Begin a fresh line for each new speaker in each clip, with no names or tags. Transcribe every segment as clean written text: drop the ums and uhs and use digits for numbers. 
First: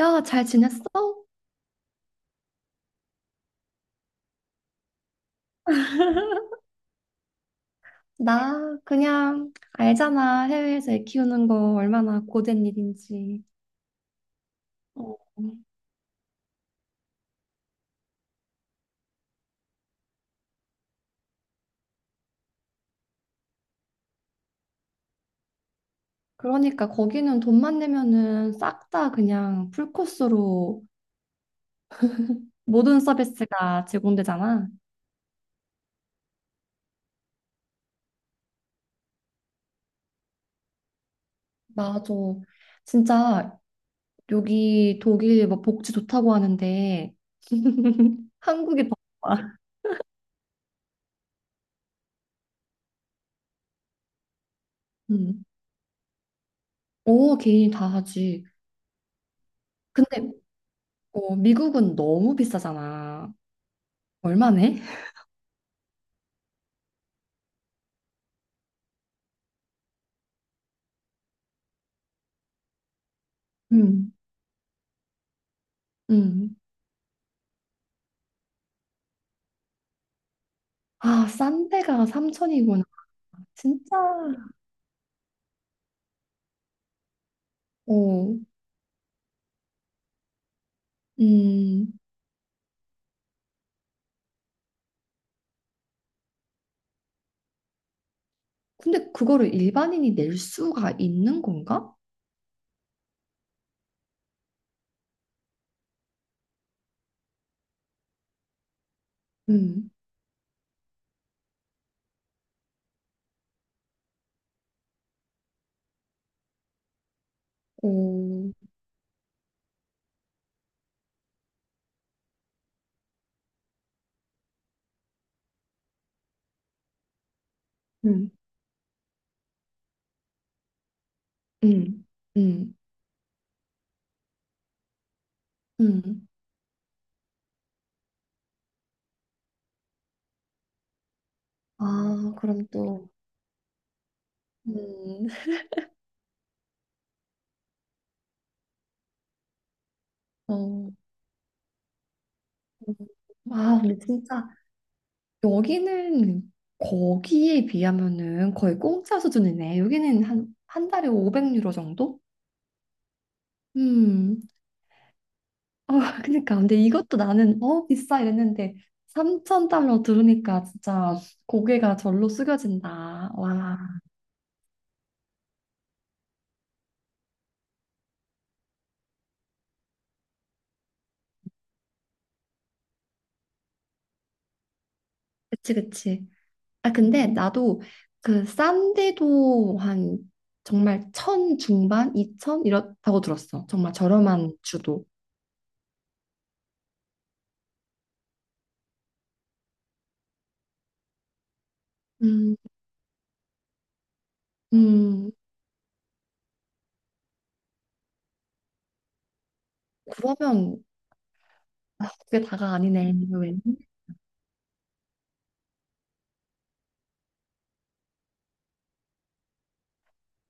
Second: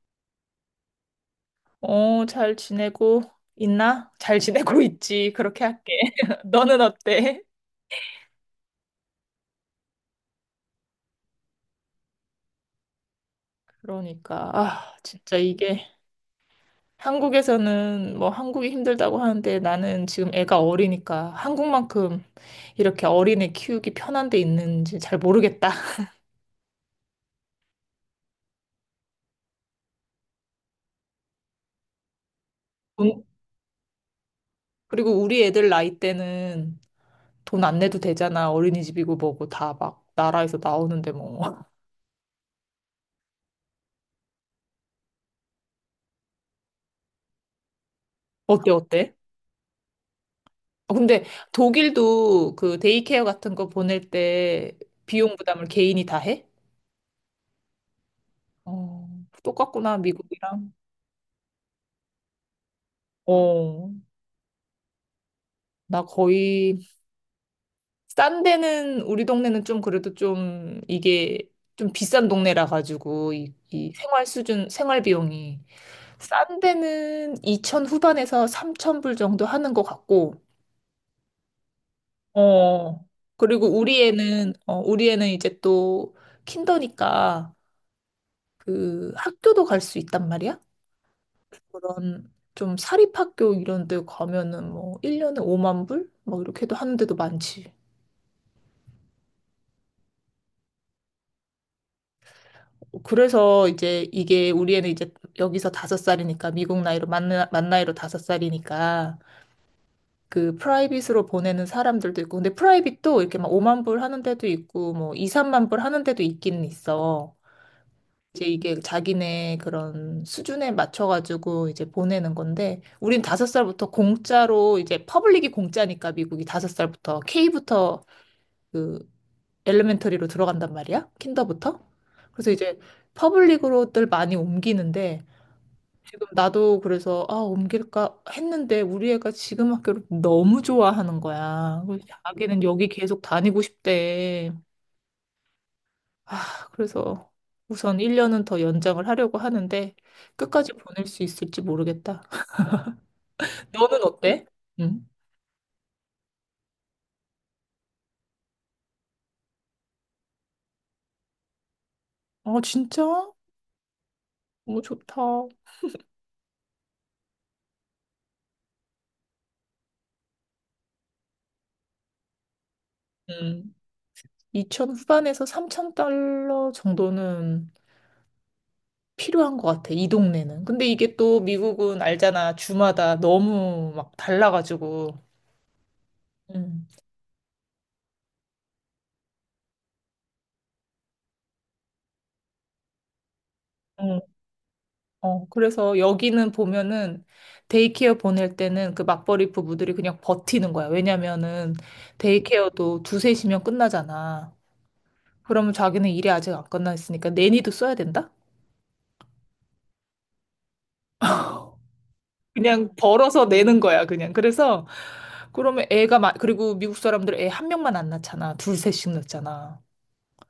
야, 잘 지냈어?
어, 잘 지내고 있나? 잘 지내고 있지. 그렇게 할게. 너는 어때?
나 그냥 알잖아. 해외에서 애 키우는 거 얼마나 고된 일인지.
그러니까, 아,
어,
진짜 이게 한국에서는 뭐 한국이 힘들다고 하는데 나는 지금 애가 어리니까 한국만큼 이렇게 어린애 키우기 편한 데 있는지 잘 모르겠다.
거기는 돈만 내면은 싹 다 그냥 풀코스로 모든
돈-
서비스가 제공되잖아.
그리고 우리 애들 나이 때는 돈 안 내도 되잖아. 어린이집이고 뭐고 다 막 나라에서 나오는데 뭐.
맞아. 진짜 여기 독일 뭐 복지 좋다고 하는데
어때,
한국이 더
어때?
좋아.
어, 근데 독일도 그 데이케어 같은 거 보낼 때 비용
응.
부담을 개인이 다 해?
오, 개인이 다 하지.
어, 똑같구나,
근데
미국이랑.
미국은 너무 비싸잖아.
어,
얼마네?
나 거의, 싼 데는, 우리 동네는 좀 그래도 좀 이게 좀 비싼 동네라 가지고 이
응.
생활 수준, 생활 비용이.
응.
싼 데는 2천 후반에서 3천 불 정도 하는 것 같고,
아, 싼 데가 삼천이구나.
어, 그리고
진짜.
우리 애는 이제 또 킨더니까
어,
그 학교도 갈 수 있단 말이야.
음.
그런 좀 사립학교 이런 데 가면은 뭐 1년에 5만 불? 뭐 이렇게도 하는 데도 많지.
근데 그거를 일반인이 낼 수가 있는 건가?
그래서 이제 이게 우리 애는 이제 여기서 다섯 살이니까 미국 나이로 만, 만 나이로 다섯 살이니까
음.
그 프라이빗으로 보내는 사람들도 있고 근데 프라이빗도 이렇게 막 5만 불 하는 데도 있고 뭐 2, 3만 불 하는 데도 있기는 있어. 이제
오,
이게 자기네 그런 수준에 맞춰가지고 이제 보내는 건데, 우린 다섯 살부터 공짜로, 이제 퍼블릭이 공짜니까 미국이 다섯 살부터 K부터
음.
그 엘레멘터리로 들어간단 말이야? 킨더부터?
음.
그래서
음.
이제 퍼블릭으로들 많이 옮기는데, 지금
음.
나도 그래서, 아, 옮길까 했는데, 우리 애가 지금 학교를 너무 좋아하는 거야. 그래서
아,
자기는
그럼
여기
또.
계속 다니고 싶대.
음.
아, 그래서 우선 1년은 더 연장을 하려고 하는데 끝까지
어.
보낼 수 있을지 모르겠다.
음. 아, 근데
너는 어때?
진짜
응.
여기는 거기에 비하면은 거의 공짜 수준이네. 여기는 한 한 달에 500유로 정도?
아, 진짜?
음.
너무 좋다.
어 그러니까 근데 이것도 나는 어 비싸 이랬는데 3천 달러 들으니까 진짜 고개가 절로 숙여진다.
음.
와,
이천 후반에서 3천 달러 정도는 필요한 것 같아, 이 동네는. 근데 이게 또 미국은 알잖아. 주마다 너무 막 달라가지고.
그치.
음.
아 근데 나도 그 싼데도 한 정말 천 중반, 이천 이렇다고 들었어. 정말
어,
저렴한 주도.
어, 그래서 여기는 보면은 데이케어 보낼 때는 그 맞벌이 부부들이 그냥 버티는 거야. 왜냐면은
음,
데이케어도 두세 시면 끝나잖아.
음.
그러면 자기는 일이 아직 안 끝났으니까 내니도 써야 된다?
그러면 아, 그게 다가
그냥
아니네.
벌어서
왜?
내는 거야, 그냥. 그래서 그러면 애가 그리고 미국 사람들 애 한 명만 안 낳잖아. 둘, 셋씩 낳잖아.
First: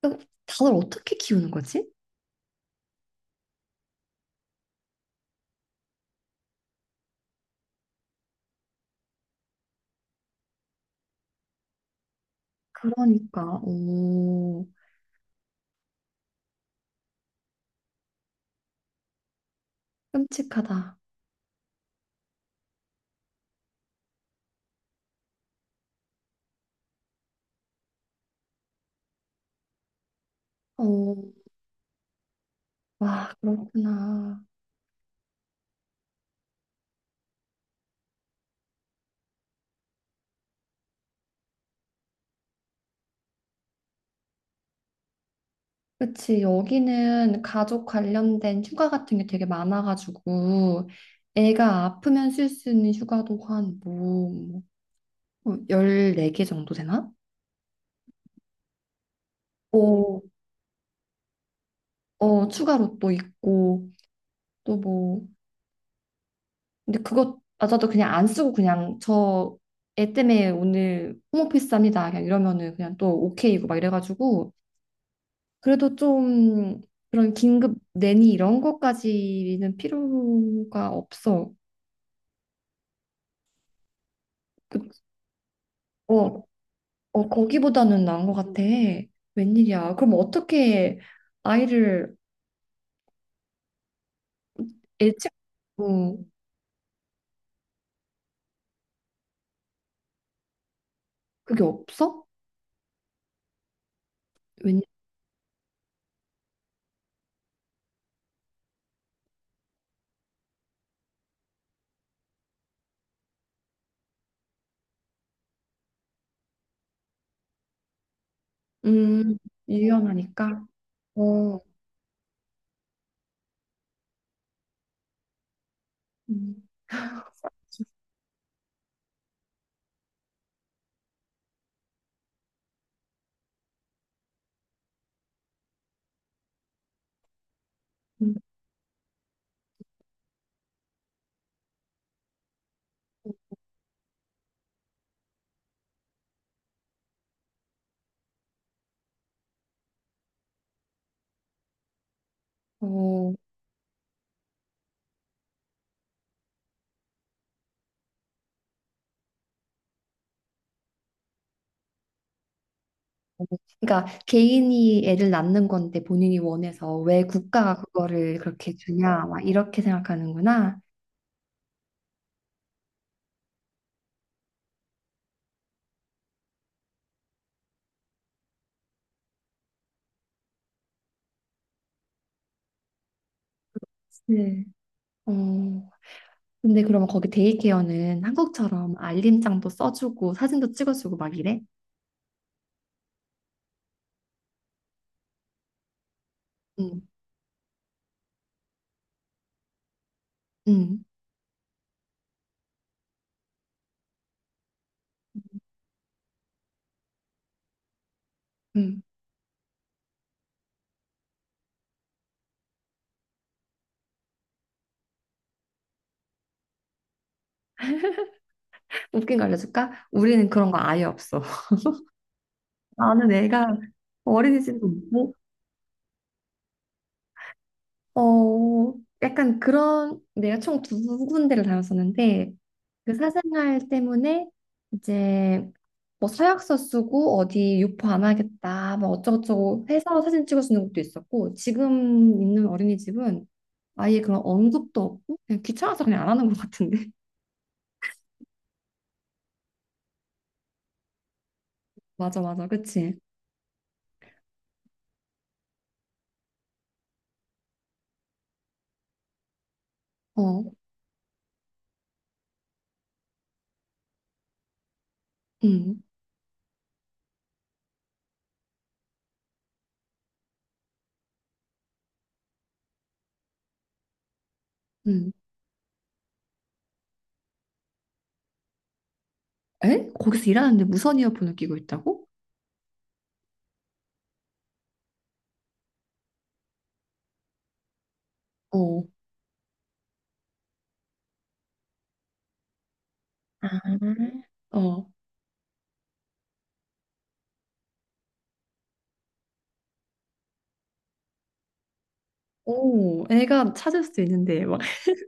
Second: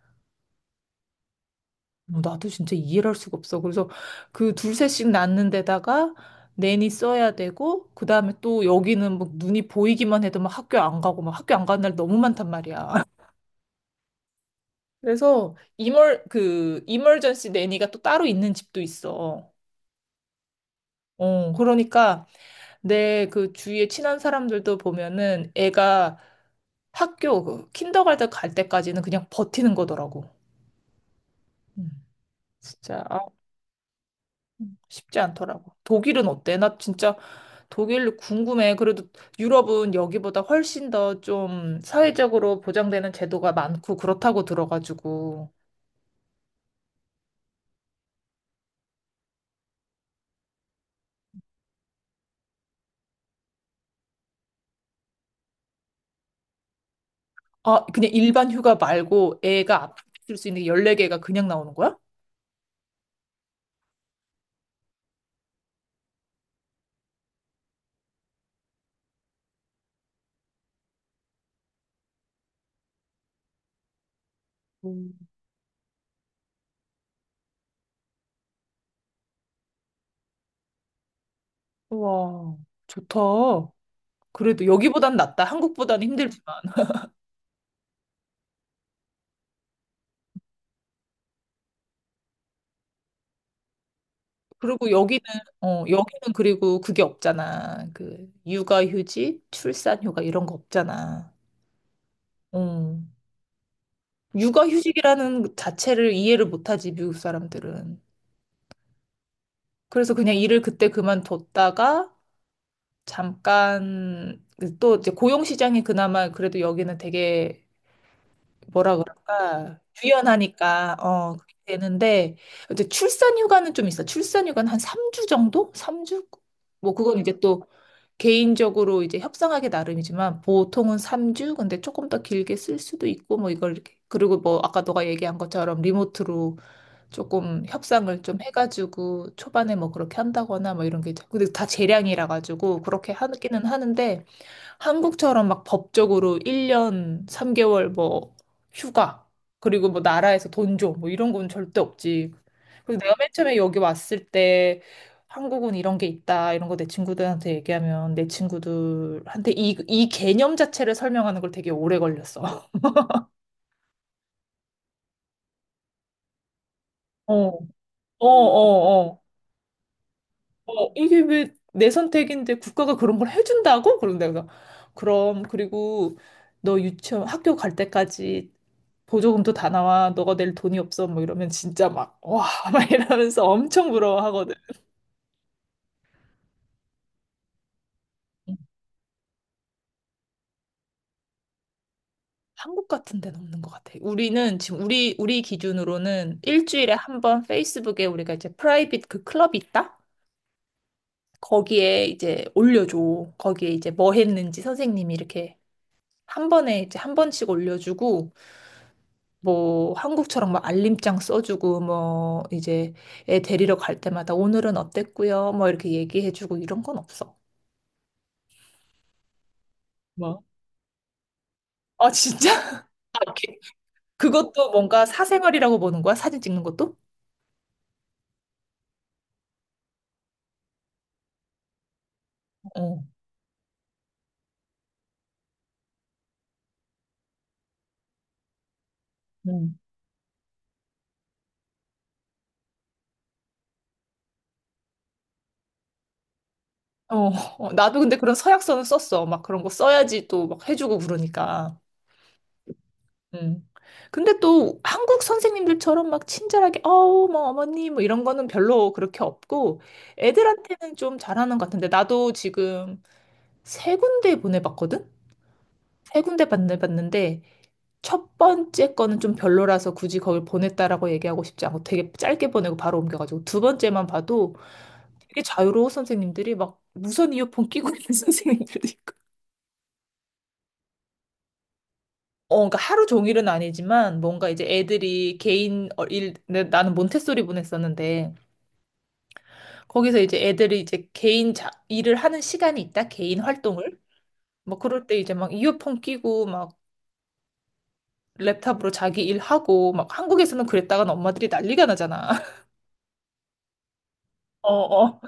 그러니까 다들 어떻게 키우는 거지?
어, 나도 진짜 이해를 할 수가 없어. 그래서 그 둘셋씩 낳는 데다가 내니 써야 되고, 그 다음에 또 여기는 뭐 눈이 보이기만 해도 막 학교 안 가고, 막 학교 안 가는 날 너무 많단 말이야.
그러니까 오.
그래서 이멀전시 내니가 또 따로 있는 집도 있어.
끔찍하다.
어, 그러니까 내 그 주위에 친한 사람들도 보면은 애가 학교, 그, 킨더가든 갈 때까지는 그냥 버티는 거더라고.
어,
음, 진짜. 아,
와, 그렇구나.
쉽지 않더라고. 독일은 어때? 나 진짜 독일 궁금해. 그래도 유럽은 여기보다 훨씬 더 좀 사회적으로 보장되는 제도가 많고 그렇다고 들어가지고.
그치, 여기는 가족 관련된 휴가 같은 게 되게 많아가지고, 애가 아프면 쓸 수 있는 휴가도 한 뭐, 14개 정도 되나?
아, 그냥 일반 휴가 말고 애가
오.
아플 수 있는 게 14개가 그냥 나오는 거야?
어, 추가로 또 있고, 또 뭐, 근데 그것마저도 그냥 안 쓰고 그냥 저 애 때문에 오늘 홈오피스 합니다. 그냥 이러면은 그냥 또 오케이고 막 이래가지고,
음.
그래도 좀 그런 긴급 내니 이런 것까지는 필요가 없어.
우와, 좋다. 그래도
그-
여기보단 낫다. 한국보다는
어,
힘들지만.
어, 거기보다는 나은 것 같아. 웬일이야. 그럼 어떻게 아이를
그리고 여기는,
예측,
어,
어,
여기는 그리고 그게 없잖아. 그, 육아휴직, 출산휴가 이런 거 없잖아.
그게 없어?
어.
웬일,
육아휴직이라는 자체를 이해를 못하지, 미국 사람들은. 그래서 그냥 일을 그때 그만뒀다가 잠깐 그또 이제 고용시장이 그나마 그래도 여기는 되게 뭐라
음,
그럴까
유연하니까.
유연하니까 어 그렇게
어,
되는데 이제 출산휴가는 좀 있어. 출산휴가는 한 3주 정도? 3주?
음,
뭐 그건 이제 또 개인적으로 이제 협상하기 나름이지만 보통은 3주 근데 조금 더 길게 쓸 수도 있고 뭐 이걸 이렇게 그리고 뭐 아까 너가 얘기한 것처럼 리모트로 조금 협상을
음.
좀 해가지고 초반에 뭐 그렇게 한다거나 뭐 이런 게 있죠. 근데 다 재량이라 가지고 그렇게 하기는 하는데 한국처럼 막 법적으로 1년 3개월 뭐 휴가 그리고 뭐 나라에서 돈 줘 뭐 이런 건 절대 없지. 그래서 내가 맨
어,
처음에 여기 왔을 때 한국은 이런 게 있다 이런 거 내 친구들한테 얘기하면 내 친구들한테 이 개념 자체를 설명하는 걸 되게 오래 걸렸어.
그러니까 개인이 애를 낳는 건데 본인이 원해서 왜
어,
국가가
어,
그거를 그렇게
어,
주냐, 막 이렇게 생각하는구나.
어, 이게 왜 내 선택인데 국가가 그런 걸 해준다고? 그런 내가 그럼 그리고 너 유치원 학교 갈 때까지 보조금도 다 나와. 너가 낼 돈이 없어. 뭐 이러면 진짜 막 와, 막 이러면서 엄청 부러워하거든.
네. 어, 근데 그러면 거기 데이케어는 한국처럼 알림장도 써주고 사진도 찍어주고 막 이래?
한국 같은 데는 없는 것 같아. 우리는 지금 우리 기준으로는 일주일에
응,
한 번 페이스북에 우리가 이제 프라이빗 그 클럽이 있다?
응,
거기에 이제 올려줘. 거기에 이제 뭐 했는지 선생님이 이렇게 한 번에 이제 한 번씩 올려주고
응.
뭐 한국처럼 막 알림장 써주고 뭐 이제 애 데리러 갈 때마다 오늘은 어땠고요 뭐 이렇게 얘기해주고 이런 건 없어.
웃긴 거 알려줄까?
뭐.
우리는 그런 거 아예 없어.
아 진짜? 아,
나는 애가
그것도
어린이집도
뭔가
없고,
사생활이라고 보는 거야? 사진 찍는 것도?
어, 약간 그런, 내가 총 두 군데를 다녔었는데,
어.
그 사생활 때문에 이제 뭐 서약서 쓰고 어디 유포 안 하겠다, 뭐
음.
어쩌고저쩌고 해서 사진 찍어주는 것도 있었고, 지금 있는 어린이집은 아예 그런 언급도 없고, 그냥 귀찮아서 그냥 안 하는 것 같은데.
어, 어, 나도 근데 그런 서약서는 썼어. 막 그런 거 써야지 또 막 해주고 그러니까.
맞아, 맞아, 그치?
음. 근데 또 한국 선생님들처럼 막 친절하게, 어우, 뭐, 어머니, 뭐 이런 거는 별로 그렇게 없고,
어,
애들한테는 좀 잘하는 것 같은데, 나도 지금 세 군데 보내봤거든?
응,
세 군데 보내봤는데 첫 번째 거는 좀 별로라서 굳이 거길 보냈다라고 얘기하고 싶지 않고 되게 짧게 보내고 바로 옮겨가지고 두 번째만 봐도
응.
되게 자유로운 선생님들이 막 무선 이어폰 끼고 있는 선생님들도 있고
에? 거기서 일하는데 무선 이어폰을 끼고 있다고?
어, 그러니까 하루 종일은 아니지만 뭔가 이제 애들이 개인 어, 나는 몬테소리 보냈었는데
어,
거기서 이제 애들이 이제 개인 일을 하는 시간이 있다 개인
아,
활동을 뭐
어,
그럴 때 이제 막 이어폰 끼고 막 랩탑으로 자기 일하고, 막 한국에서는 그랬다간 엄마들이 난리가 나잖아.
오, 애가 찾을 수도 있는데,
어,
막.
어.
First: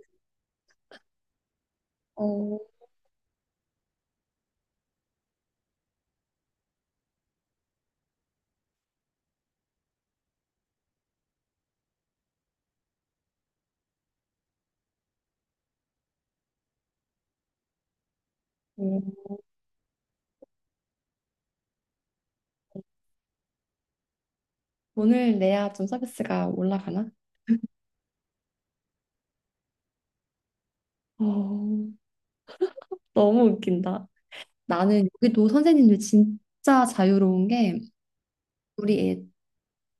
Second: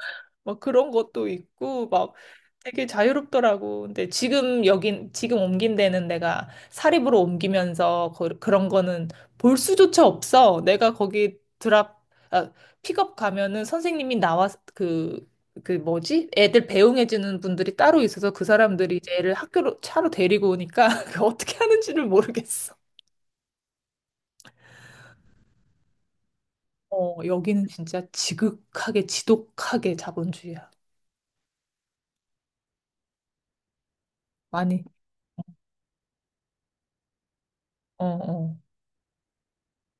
막 그런 것도 있고, 막
어,
되게 자유롭더라고. 근데 지금 여긴, 지금 옮긴 데는 내가 사립으로 옮기면서 그, 그런 거는 볼 수조차 없어. 내가 거기 아, 픽업 가면은 선생님이 나와, 그, 그 뭐지? 애들 배웅해주는 분들이 따로 있어서 그 사람들이
어.
이제 애를 학교로 차로 데리고 오니까 그 어떻게 하는지를 모르겠어.
돈을 내야 좀 서비스가 올라가나?
어, 여기는 진짜 지극하게, 지독하게 자본주의야.
어, 너무 웃긴다.
많이.
나는 여기도 선생님들 진짜 자유로운 게
어, 어,
우리 애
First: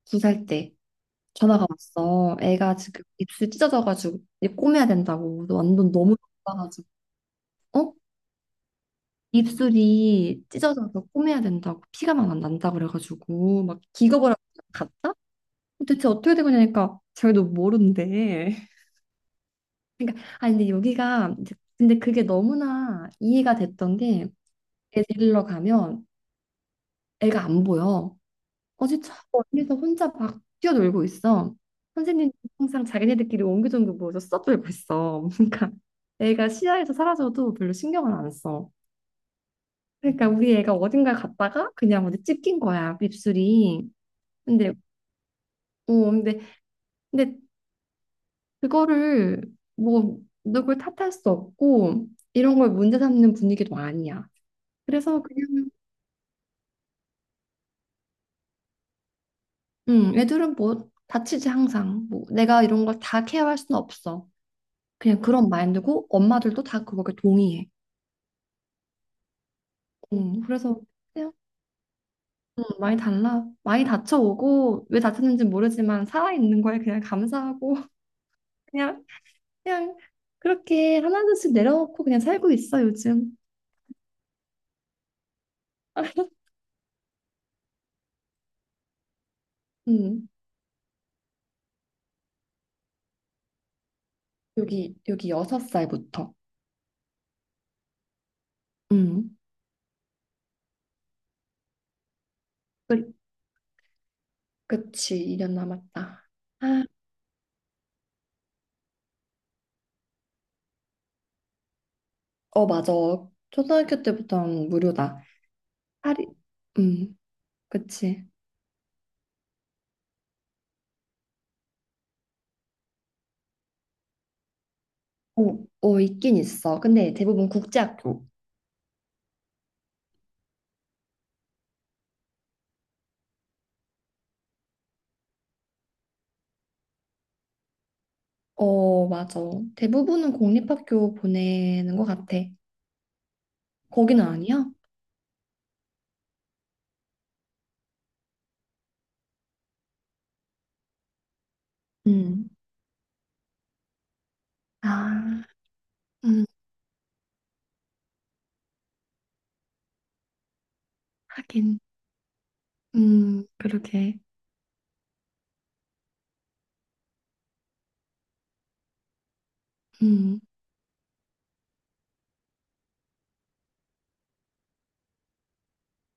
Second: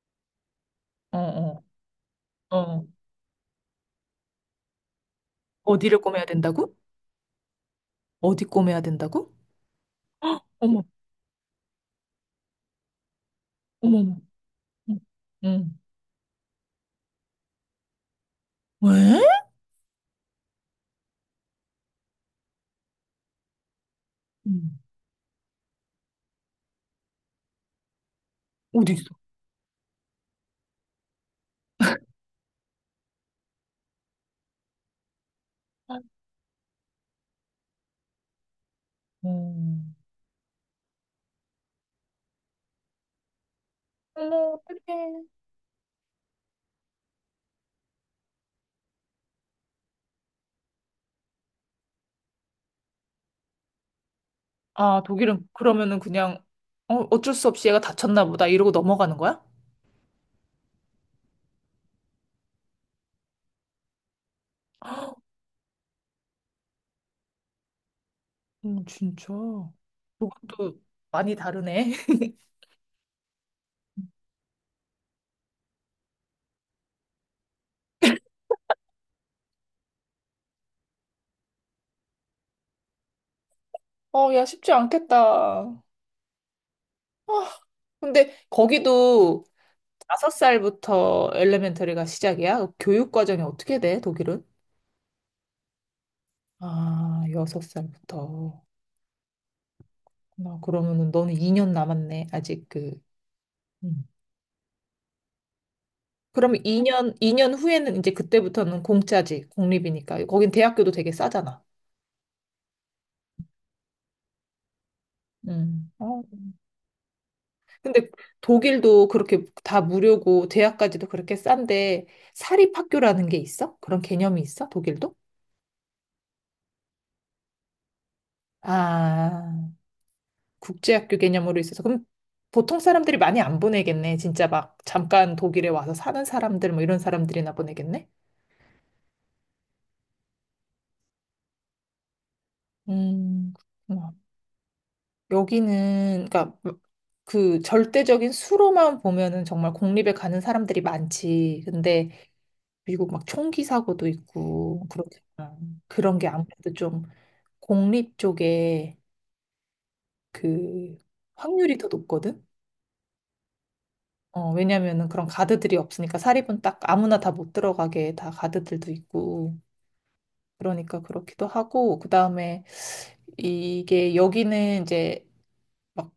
두 살 때
어, 어,
전화가 왔어. 애가
어.
지금 입술 찢어져가지고 이제 꼬매야 된다고. 완전
어디를
너무
꼬매야 된다고?
아파가지고. 어?
어디 꼬매야 된다고?
입술이
어머,
찢어져서 꼬매야 된다고 피가 막 난다 그래가지고 막
어머, 어머.
기겁을 하고
응.
갔다.
응.
도대체 어떻게 된 거냐니까 저희도 모르는데.
왜?
그러니까 아 근데 여기가 이제 근데 그게 너무나 이해가 됐던 게
응.
애 데리러 가면 애가 안 보여.
어디
어제
있어?
저 멀리서 혼자 막 뛰어놀고 있어. 선생님 항상 자기네들끼리 옹기종기 모여서 써돌고 있어. 그러니까 애가 시야에서 사라져도 별로 신경을 안 써.
음.
그러니까 우리 애가 어딘가 갔다가 그냥 어디 찝낀 거야 입술이.
어머,
근데
어떡해.
어 근데 근데 그거를 뭐 누굴 탓할 수 없고 이런 걸 문제 삼는 분위기도 아니야.
아,
그래서
독일은
그냥
그러면은 그냥 어, 어쩔 수 없이 얘가 다쳤나 보다 이러고 넘어가는 거야?
애들은 뭐 다치지 항상. 뭐 내가 이런 걸 다 케어할 수는 없어. 그냥 그런 마인드고 엄마들도 다 그거에 동의해.
진짜. 그것도
그래서 그냥
많이 다르네.
많이 달라. 많이 다쳐오고 왜 다쳤는지 모르지만 살아있는 거에 그냥 감사하고. 그냥 그냥 그렇게 하나둘씩 내려놓고 그냥 살고 있어 요즘.
어, 야, 쉽지 않겠다. 아, 근데 거기도
음,
다섯 살부터 엘레멘터리가 시작이야? 교육 과정이 어떻게 돼, 독일은?
여기 여섯 살부터.
아, 여섯 살부터.
음.
나 그러면은 너는 2년 남았네, 아직 그.
그
음.
그치, 2년 남았다.
그럼 이
아,
년 2년 후에는 이제 그때부터는 공짜지, 공립이니까. 거긴 대학교도 되게 싸잖아.
어, 맞아. 초등학교 때부터는 무료다.
음. 어.
할인, 음,
근데
그치.
독일도 그렇게 다 무료고 대학까지도 그렇게 싼데 사립학교라는 게 있어? 그런 개념이 있어? 독일도?
어, 어, 있긴 있어. 근데 대부분 국제학교.
아. 국제학교 개념으로 있어서 그럼 보통 사람들이 많이 안 보내겠네. 진짜 막 잠깐 독일에 와서 사는 사람들 뭐 이런 사람들이나 보내겠네.
어, 맞아. 대부분은 공립학교 보내는 것 같아.
음, 그렇구나.
거기는 아니야?
여기는 그러니까 그 절대적인 수로만 보면은 정말 공립에 가는 사람들이 많지. 근데
음.
미국 막 총기 사고도 있고
아,
그렇잖아. 그런 게
음,
아무래도 좀 공립 쪽에 그 확률이
하긴.
더 높거든.
그러게.
어, 왜냐면은 그런 가드들이 없으니까 사립은 딱 아무나 다 못 들어가게 다 가드들도 있고
음,
그러니까 그렇기도 하고 그다음에 이게 여기는 이제 막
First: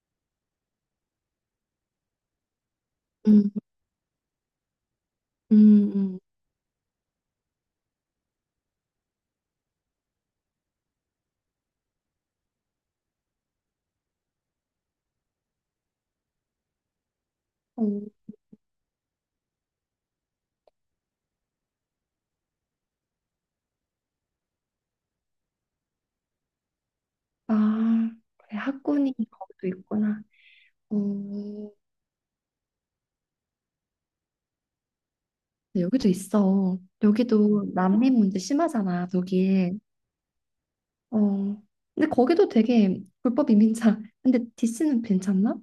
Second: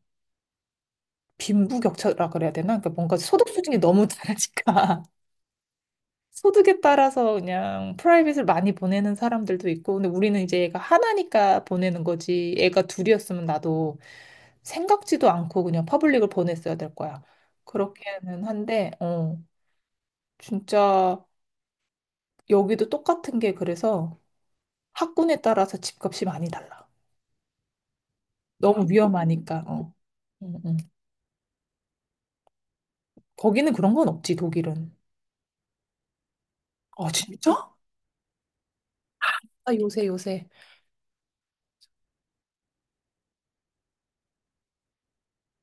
빈부격차라 그래야 되나? 그러니까 뭔가 소득
음,
수준이 너무 다르니까
음, 음.
소득에 따라서 그냥 프라이빗을 많이 보내는 사람들도 있고 근데 우리는 이제 애가 하나니까 보내는 거지 애가 둘이었으면 나도 생각지도 않고 그냥 퍼블릭을 보냈어야 될 거야.
어,
그렇게는 한데 어 진짜 여기도 똑같은 게 그래서 학군에 따라서 집값이 많이 달라.
아, 그래,
너무
학군이
위험하니까.
거기도
어.
있구나.
응, 응.
어,
거기는 그런 건 없지, 독일은.
근데 여기도 있어.
아, 진짜?
여기도 난민 문제 심하잖아,
아,
독일.
요새 요새.
어. 근데 거기도 되게 불법 이민자. 근데 디스는 괜찮나?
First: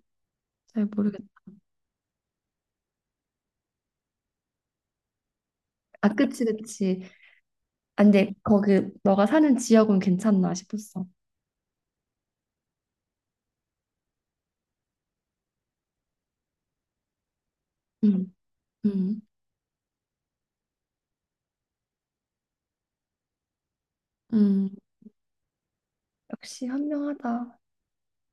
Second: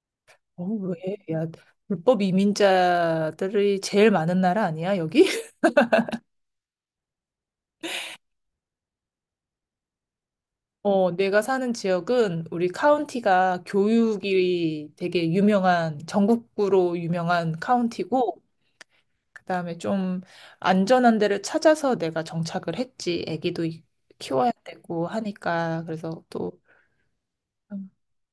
어,
잘
왜?
모르겠다.
야, 불법 이민자들이 제일 많은 나라 아니야, 여기?
아, 그치, 그치. 아, 근데 거기 너가 사는 지역은 괜찮나 싶었어.
어, 내가 사는 지역은 우리 카운티가 교육이 되게 유명한, 전국구로 유명한
음,
카운티고,
음,
그다음에 좀 안전한 데를 찾아서 내가 정착을 했지. 아기도 키워야
음.
되고 하니까 그래서 또
역시 현명하다.
음,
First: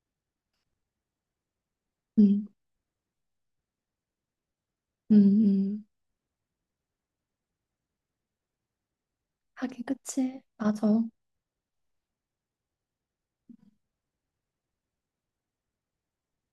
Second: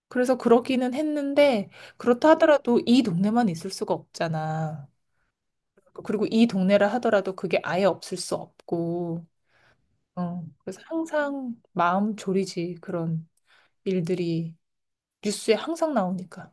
그래서 그러기는 했는데 그렇다
음,
하더라도 이 동네만 있을 수가 없잖아.
음, 음.
그리고 이 동네라 하더라도 그게 아예 없을 수 없고.
하긴, 그치.
어, 그래서
맞아.
항상 마음 졸이지 그런 일들이 뉴스에 항상 나오니까.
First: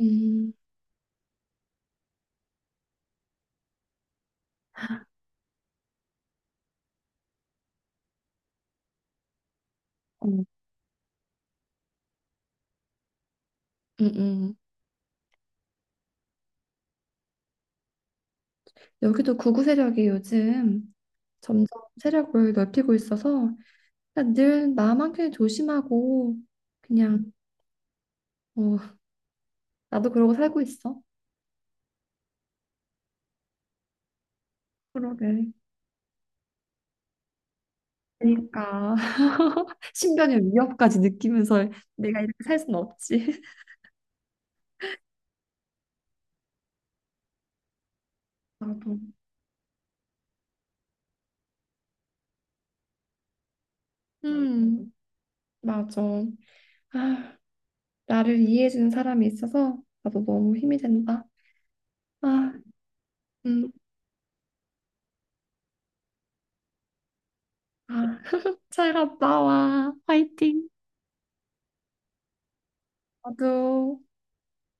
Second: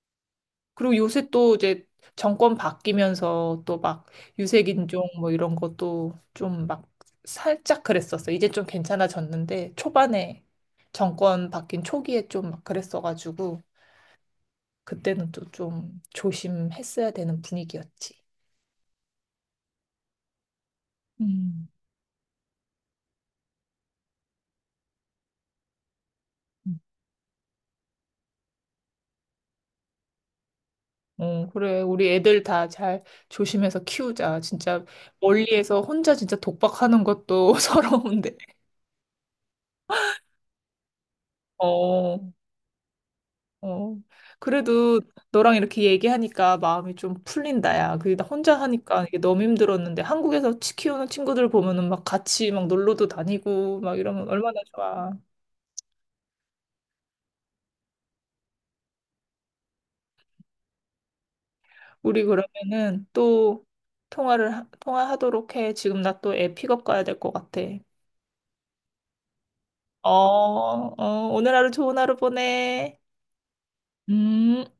음,
그리고 요새 또 이제 정권 바뀌면서 또 막 유색 인종 뭐 이런 것도 좀 막 살짝 그랬었어. 이제 좀 괜찮아졌는데
어,
초반에 정권 바뀐 초기에 좀 막 그랬어가지고
음.
그때는 또 좀 조심했어야 되는 분위기였지.
여기도 구구 세력이 요즘 점점
음.
세력을 넓히고 있어서 그러니까 늘 나만큼 조심하고
음.
그냥 어, 나도 그러고 살고 있어.
어, 그래. 우리 애들 다 잘 조심해서 키우자. 진짜
그러게.
멀리에서 혼자 진짜 독박하는 것도 서러운데.
그러니까 신변의 위협까지 느끼면서 내가
어,
이렇게 살 수는 없지.
어, 그래도 너랑 이렇게 얘기하니까 마음이 좀 풀린다, 야. 그게 나 혼자
나도.
하니까 이게 너무 힘들었는데 한국에서 치 키우는 친구들 보면은 막 같이 막 놀러도 다니고 막 이러면 얼마나
음,
좋아.
맞아. 아, 나를 이해해주는 사람이 있어서 나도 너무 힘이 된다.
우리
아,
그러면은 또
음,
통화를, 통화하도록 해. 지금 나 또 애 픽업 가야 될 것 같아.
아, 잘 갔다 와.
어,
화이팅.
어, 오늘 하루 좋은 하루 보내.
나도.
음.